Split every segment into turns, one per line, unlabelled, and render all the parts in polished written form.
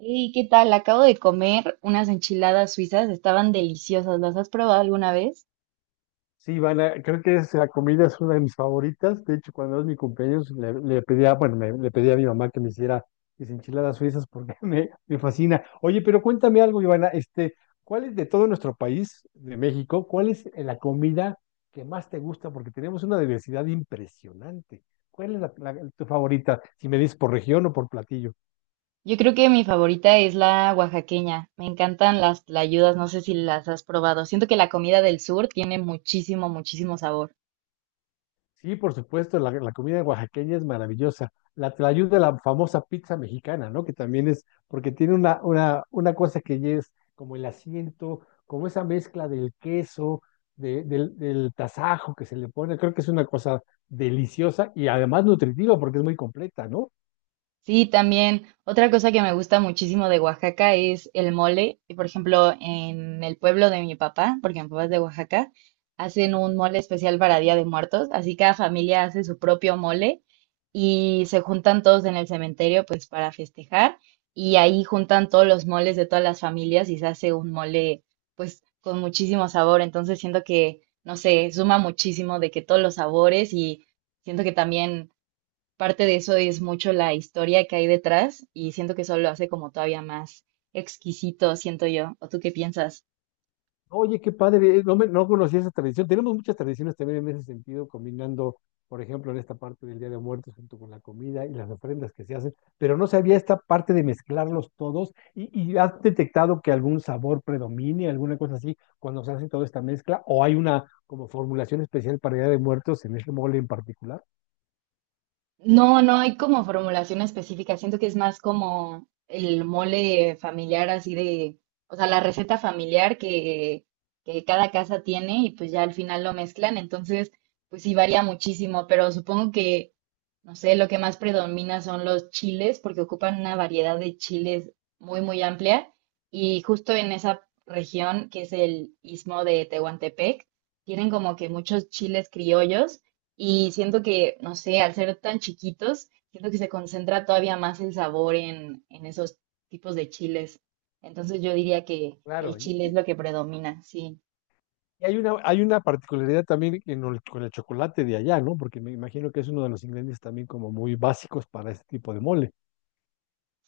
¿Y qué tal? Acabo de comer unas enchiladas suizas, estaban deliciosas. ¿Las has probado alguna vez?
Sí, Ivana, creo que esa comida es una de mis favoritas. De hecho, cuando es mi cumpleaños, le pedía, bueno, le pedí a mi mamá que me hiciera mis enchiladas suizas porque me fascina. Oye, pero cuéntame algo, Ivana, ¿cuál es de todo nuestro país, de México, cuál es la comida que más te gusta? Porque tenemos una diversidad impresionante. ¿Cuál es tu favorita? Si me dices por región o por platillo.
Yo creo que mi favorita es la oaxaqueña. Me encantan las tlayudas, no sé si las has probado. Siento que la comida del sur tiene muchísimo, muchísimo sabor.
Sí, por supuesto, la comida oaxaqueña es maravillosa. La tlayuda de la famosa pizza mexicana, ¿no? Que también es, porque tiene una cosa que ya es como el asiento, como esa mezcla del queso, del tasajo que se le pone. Creo que es una cosa deliciosa y además nutritiva porque es muy completa, ¿no?
Sí, también. Otra cosa que me gusta muchísimo de Oaxaca es el mole. Y por ejemplo, en el pueblo de mi papá, porque mi papá es de Oaxaca, hacen un mole especial para Día de Muertos. Así cada familia hace su propio mole y se juntan todos en el cementerio, pues para festejar. Y ahí juntan todos los moles de todas las familias y se hace un mole, pues con muchísimo sabor. Entonces siento que, no sé, suma muchísimo de que todos los sabores y siento que también parte de eso es mucho la historia que hay detrás, y siento que eso lo hace como todavía más exquisito, siento yo. ¿O tú qué piensas?
Oye, qué padre, no, no conocía esa tradición. Tenemos muchas tradiciones también en ese sentido, combinando, por ejemplo, en esta parte del Día de Muertos junto con la comida y las ofrendas que se hacen, pero no sabía esta parte de mezclarlos todos y has detectado que algún sabor predomine, alguna cosa así, cuando se hace toda esta mezcla, o hay una como formulación especial para Día de Muertos en ese mole en particular.
No, no hay como formulación específica. Siento que es más como el mole familiar, así de, o sea, la receta familiar que cada casa tiene y pues ya al final lo mezclan. Entonces, pues sí varía muchísimo, pero supongo que, no sé, lo que más predomina son los chiles, porque ocupan una variedad de chiles muy, muy amplia. Y justo en esa región, que es el istmo de Tehuantepec, tienen como que muchos chiles criollos y siento que, no sé, al ser tan chiquitos, siento que se concentra todavía más el sabor en esos tipos de chiles. Entonces yo diría que el
Claro, y,
chile es
y-
lo que predomina, sí.
y hay una particularidad también con el chocolate de allá, ¿no? Porque me imagino que es uno de los ingredientes también como muy básicos para este tipo de moles.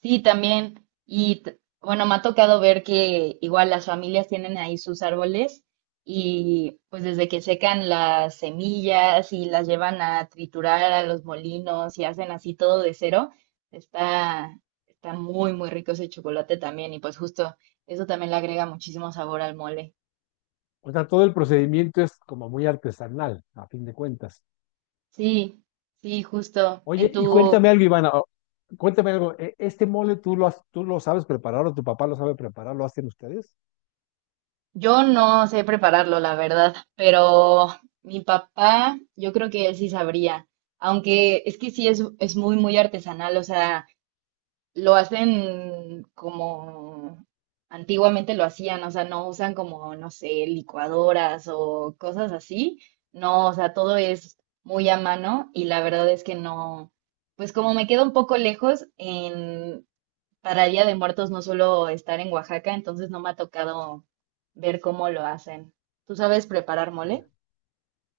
Sí, también. Bueno, me ha tocado ver que igual las familias tienen ahí sus árboles y pues desde que secan las semillas y las llevan a triturar a los molinos y hacen así todo de cero, está, está muy, muy rico ese chocolate también y pues justo eso también le agrega muchísimo sabor al mole.
O sea, todo el procedimiento es como muy artesanal, a fin de cuentas.
Sí, sí, justo. En
Oye, y cuéntame
tu,
algo, Ivana. Cuéntame algo. ¿Este mole tú lo sabes preparar o tu papá lo sabe preparar? ¿Lo hacen ustedes?
yo no sé prepararlo, la verdad, pero mi papá, yo creo que él sí sabría, aunque es que sí es muy, muy artesanal, o sea, lo hacen como antiguamente lo hacían, o sea, no usan como, no sé, licuadoras o cosas así, no, o sea, todo es muy a mano y la verdad es que no, pues como me queda un poco lejos, para Día de Muertos no suelo estar en Oaxaca, entonces no me ha tocado ver cómo lo hacen. ¿Tú sabes preparar
Ya.
mole?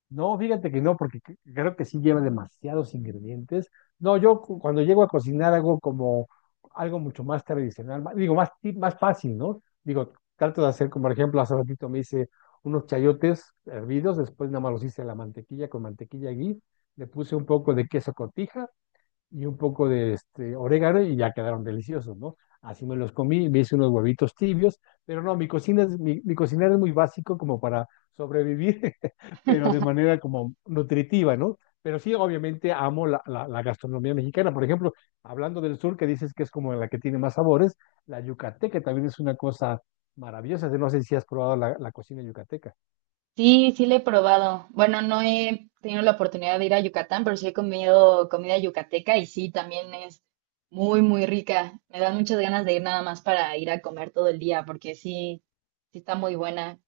No, fíjate que no, porque creo que sí lleva demasiados ingredientes. No, yo cuando llego a cocinar hago como algo mucho más tradicional, digo, más, más fácil, ¿no? Digo, trato de hacer, como por ejemplo, hace ratito me hice unos chayotes hervidos, después nada más los hice a la mantequilla con mantequilla ghee, le puse un poco de queso cotija y un poco de orégano y ya quedaron deliciosos, ¿no? Así me los comí, me hice unos huevitos tibios, pero no, mi cocinar es muy básico como para sobrevivir, pero de manera como nutritiva, ¿no? Pero sí, obviamente amo la gastronomía mexicana. Por ejemplo, hablando del sur, que dices que es como la que tiene más sabores, la yucateca también es una cosa maravillosa. No sé si has probado la cocina yucateca.
Sí, sí le he probado. Bueno, no he tenido la oportunidad de ir a Yucatán, pero sí he comido comida yucateca y sí, también es muy, muy rica. Me dan muchas ganas de ir nada más para ir a comer todo el día, porque sí, sí está muy buena.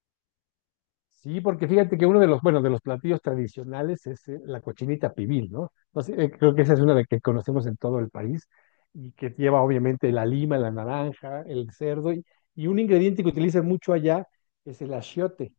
Sí, porque fíjate que uno de los, bueno, de los platillos tradicionales es la cochinita pibil, ¿no? Entonces, creo que esa es una de que conocemos en todo el país y que lleva obviamente la lima, la naranja, el cerdo y un ingrediente que utilizan mucho allá es el achiote.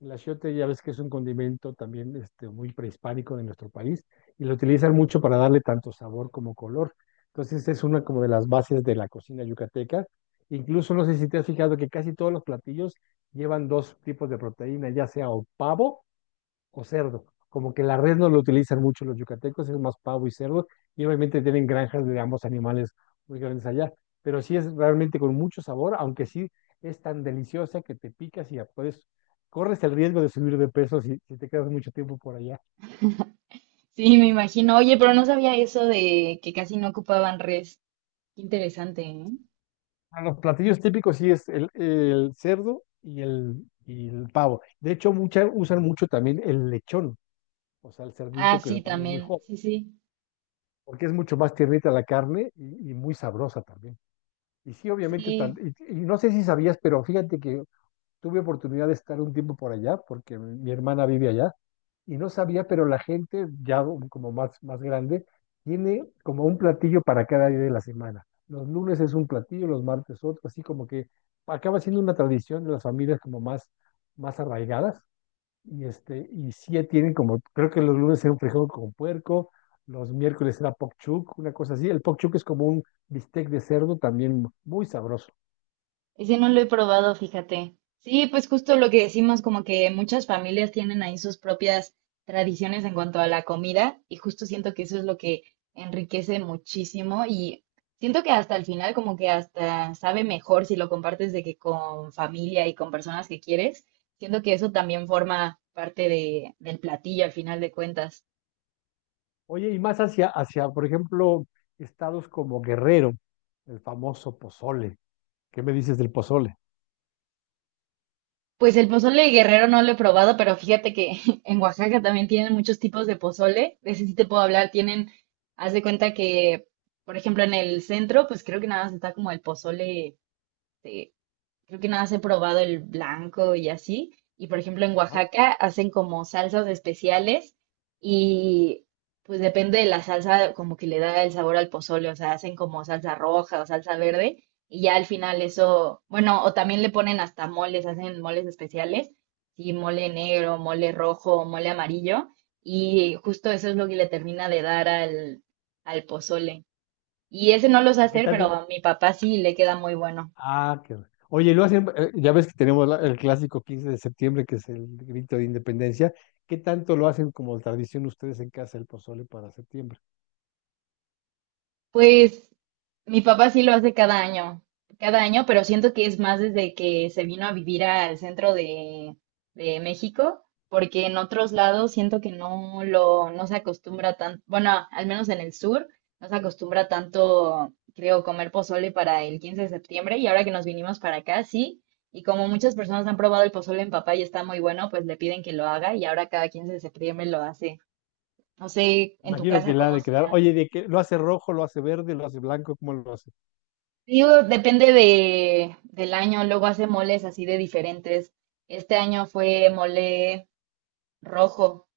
El achiote ya ves que es un condimento también muy prehispánico de nuestro país y lo utilizan mucho para darle tanto sabor como color. Entonces es una como de las bases de la cocina yucateca. Incluso no sé si te has fijado que casi todos los platillos llevan dos tipos de proteína, ya sea o pavo o cerdo. Como que la red no lo utilizan mucho los yucatecos, es más pavo y cerdo, y obviamente tienen granjas de ambos animales muy grandes allá, pero sí es realmente con mucho sabor, aunque sí es tan deliciosa que te picas y ya puedes, corres el riesgo de subir de peso si te quedas mucho tiempo por allá.
Sí, me imagino. Oye, pero no sabía eso de que casi no ocupaban res. Qué interesante, ¿eh?
A Los platillos típicos sí es el cerdo y el pavo. De hecho, usan mucho también el lechón, o sea, el
Ah,
cerdito que
sí,
cuando es muy
también.
joven,
Sí, sí.
porque es mucho más tiernita la carne y muy sabrosa también. Y sí, obviamente, tan-
Sí,
y, y no sé si sabías, pero fíjate que tuve oportunidad de estar un tiempo por allá, porque mi hermana vive allá, y no sabía, pero la gente, ya como más grande, tiene como un platillo para cada día de la semana. Los lunes es un platillo, los martes otro, así como que acaba siendo una tradición de las familias como más arraigadas, y y sí tienen como, creo que los lunes era un frijol con puerco, los miércoles era pokchuk, una cosa así. El pokchuk es como un bistec de cerdo también muy sabroso.
ese no lo he probado, fíjate. Sí, pues justo lo que decimos, como que muchas familias tienen ahí sus propias tradiciones en cuanto a la comida, y justo siento que eso es lo que enriquece muchísimo y siento que hasta el final como que hasta sabe mejor si lo compartes de que con familia y con personas que quieres. Siento que eso también forma parte del platillo al final de cuentas.
Oye, y más hacia, por ejemplo, estados como Guerrero, el famoso pozole. ¿Qué me dices del pozole?
Pues el pozole de guerrero no lo he probado, pero fíjate que en Oaxaca también tienen muchos tipos de pozole. De ese sí te puedo hablar. Tienen, haz de cuenta que, por ejemplo, en el centro, pues creo que nada más está como el pozole, creo que nada más he probado el blanco y así. Y por ejemplo, en
Ajá.
Oaxaca hacen como salsas especiales y pues depende de la salsa, como que le da el sabor al pozole, o sea, hacen como salsa roja o salsa verde y ya al final eso, bueno, o también le ponen hasta moles, hacen moles especiales, sí, mole negro, mole rojo, mole amarillo, y justo eso es lo que le termina de dar al pozole. Y ese no lo sé
¿Y qué
hacer, pero
tal?
a mi papá sí le queda muy bueno.
Ah, qué bueno. Oye, lo hacen, ya ves que tenemos el clásico 15 de septiembre, que es el grito de independencia. ¿Qué tanto lo hacen como tradición ustedes en casa el pozole para septiembre?
Pues mi papá sí lo hace cada año, pero siento que es más desde que se vino a vivir al centro de México, porque en otros lados siento que no lo, no se acostumbra tanto, bueno, al menos en el sur, no se acostumbra tanto, creo, comer pozole para el 15 de septiembre, y ahora que nos vinimos para acá, sí, y como muchas personas han probado el pozole en papá y está muy bueno, pues le piden que lo haga, y ahora cada 15 de septiembre lo hace. No sé en tu
Imagino
casa
que la ha
cómo
de quedar.
sea.
Oye, ¿de qué? ¿Lo hace rojo, lo hace verde, lo hace blanco? ¿Cómo lo hace?
Digo, depende del año, luego hace moles así de diferentes. Este año fue mole rojo,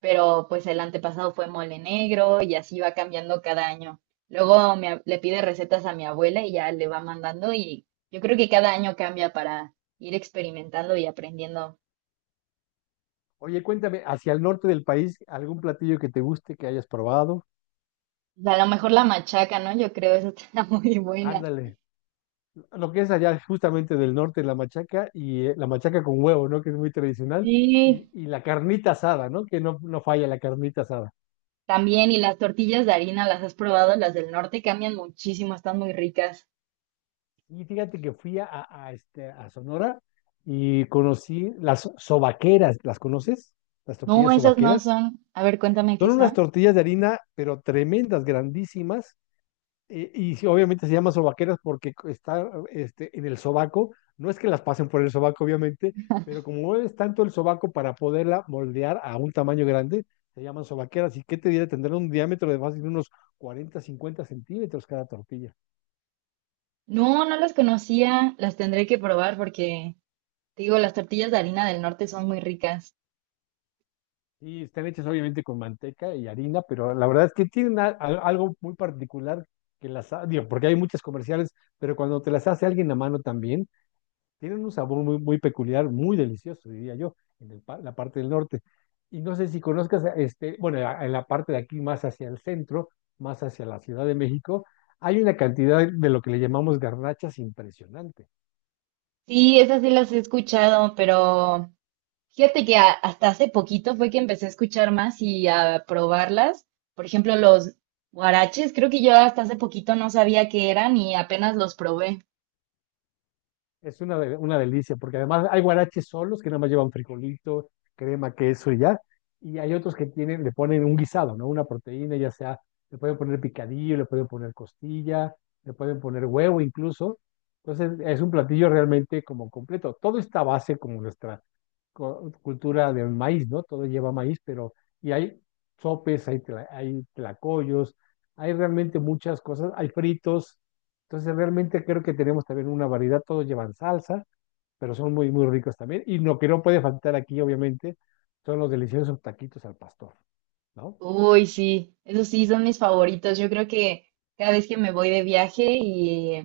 pero pues el antepasado fue mole negro y así va cambiando cada año. Luego le pide recetas a mi abuela y ya le va mandando y yo creo que cada año cambia para ir experimentando y aprendiendo.
Oye, cuéntame, hacia el norte del país, ¿algún platillo que te guste, que hayas probado?
A lo mejor la machaca, ¿no? Yo creo eso está muy buena.
Ándale. Lo que es allá justamente del norte, la machaca y la machaca con huevo, ¿no? Que es muy tradicional. Y,
Sí,
y la carnita asada, ¿no? Que no, no falla la carnita asada.
también y las tortillas de harina, ¿las has probado? Las del norte cambian muchísimo, están muy ricas.
Y fíjate que fui a Sonora y conocí las sobaqueras. ¿Las conoces? Las
No,
tortillas
esas no
sobaqueras.
son. A ver, cuéntame qué
Son unas
son.
tortillas de harina, pero tremendas, grandísimas. Y, sí, obviamente se llama sobaqueras porque está en el sobaco. No es que las pasen por el sobaco, obviamente, pero como mueves tanto el sobaco para poderla moldear a un tamaño grande, se llaman sobaqueras. ¿Y qué te diré? Tendrán un diámetro de fácil unos 40, 50 centímetros cada tortilla.
No, no las conocía. Las tendré que probar porque, te digo, las tortillas de harina del norte son muy ricas.
Y están hechas obviamente con manteca y harina, pero la verdad es que tienen algo muy particular digo, porque hay muchas comerciales, pero cuando te las hace alguien a mano también, tienen un sabor muy, muy peculiar, muy delicioso, diría yo, en la parte del norte. Y no sé si conozcas, bueno, en la parte de aquí más hacia el centro, más hacia la Ciudad de México, hay una cantidad de lo que le llamamos garnachas impresionante.
Sí, esas sí las he escuchado, pero fíjate que hasta hace poquito fue que empecé a escuchar más y a probarlas. Por ejemplo, los guaraches, creo que yo hasta hace poquito no sabía qué eran y apenas los probé.
Es una delicia, porque además hay guaraches solos que nada más llevan frijolito, crema, queso y ya. Y hay otros que tienen, le ponen un guisado, ¿no? Una proteína, ya sea, le pueden poner picadillo, le pueden poner costilla, le pueden poner huevo incluso. Entonces, es un platillo realmente como completo. Todo está a base como nuestra cultura del maíz, ¿no? Todo lleva maíz, pero y hay sopes, hay tlacoyos, hay realmente muchas cosas, hay fritos entonces, realmente creo que tenemos también una variedad, todos llevan salsa, pero son muy, muy ricos también. Y lo que no puede faltar aquí, obviamente, son los deliciosos taquitos al pastor, ¿no?
Uy, sí, esos sí son mis favoritos. Yo creo que cada vez que me voy de viaje y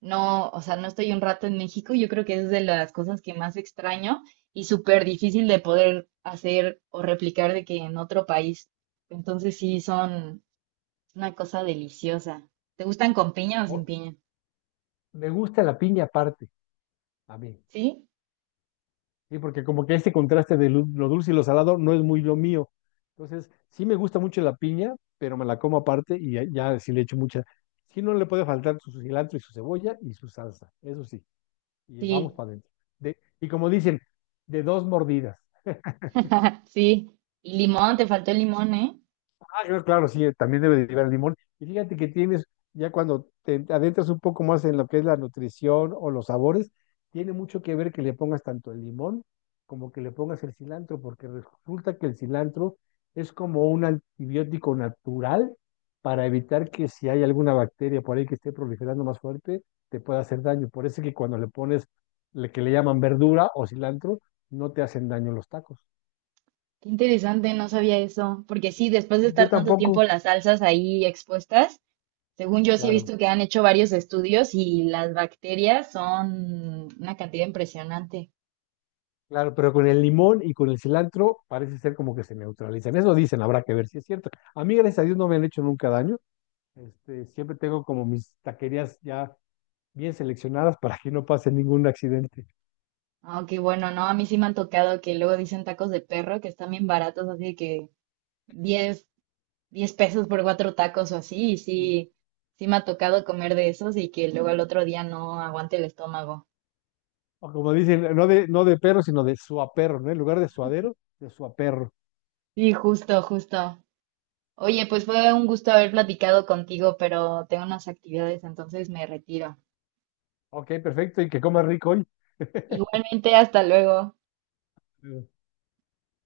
no, o sea, no estoy un rato en México, yo creo que es de las cosas que más extraño y súper difícil de poder hacer o replicar de que en otro país. Entonces sí, son una cosa deliciosa. ¿Te gustan con piña o sin
O-
piña?
Me gusta la piña aparte, a mí,
Sí,
¿sí? Porque como que ese contraste de lo dulce y lo salado no es muy lo mío. Entonces, sí me gusta mucho la piña, pero me la como aparte y ya, ya sí le echo mucha. Sí no le puede faltar su cilantro y su cebolla y su salsa, eso sí. Y vamos
sí,
para adentro. Y como dicen, de dos mordidas.
sí. Y limón, te faltó el limón, ¿eh?
Ah, claro, claro, sí, también debe derivar el limón. Y fíjate que tienes, ya cuando te adentras un poco más en lo que es la nutrición o los sabores, tiene mucho que ver que le pongas tanto el limón como que le pongas el cilantro, porque resulta que el cilantro es como un antibiótico natural para evitar que si hay alguna bacteria por ahí que esté proliferando más fuerte, te pueda hacer daño. Por eso es que cuando le pones lo que le llaman verdura o cilantro, no te hacen daño los tacos.
Qué interesante, no sabía eso. Porque sí, después de
Yo
estar tanto tiempo
tampoco,
las salsas ahí expuestas, según yo sí he
claro.
visto que han hecho varios estudios y las bacterias son una cantidad impresionante.
Claro, pero con el limón y con el cilantro parece ser como que se neutralizan. Eso dicen, habrá que ver si es cierto. A mí, gracias a Dios, no me han hecho nunca daño. Siempre tengo como mis taquerías ya bien seleccionadas para que no pase ningún accidente.
Aunque bueno, no, a mí sí me han tocado que luego dicen tacos de perro que están bien baratos, así de que 10 10 pesos por cuatro tacos o así, y
Sí.
sí, sí me ha tocado comer de esos y que luego al otro día no aguante el estómago.
O como dicen, no de, no de perro, sino de suaperro, ¿no? En lugar de suadero, de suaperro.
Sí, justo, justo. Oye, pues fue un gusto haber platicado contigo, pero tengo unas actividades, entonces me retiro.
Ok, perfecto, y que coma rico hoy.
Igualmente, hasta luego.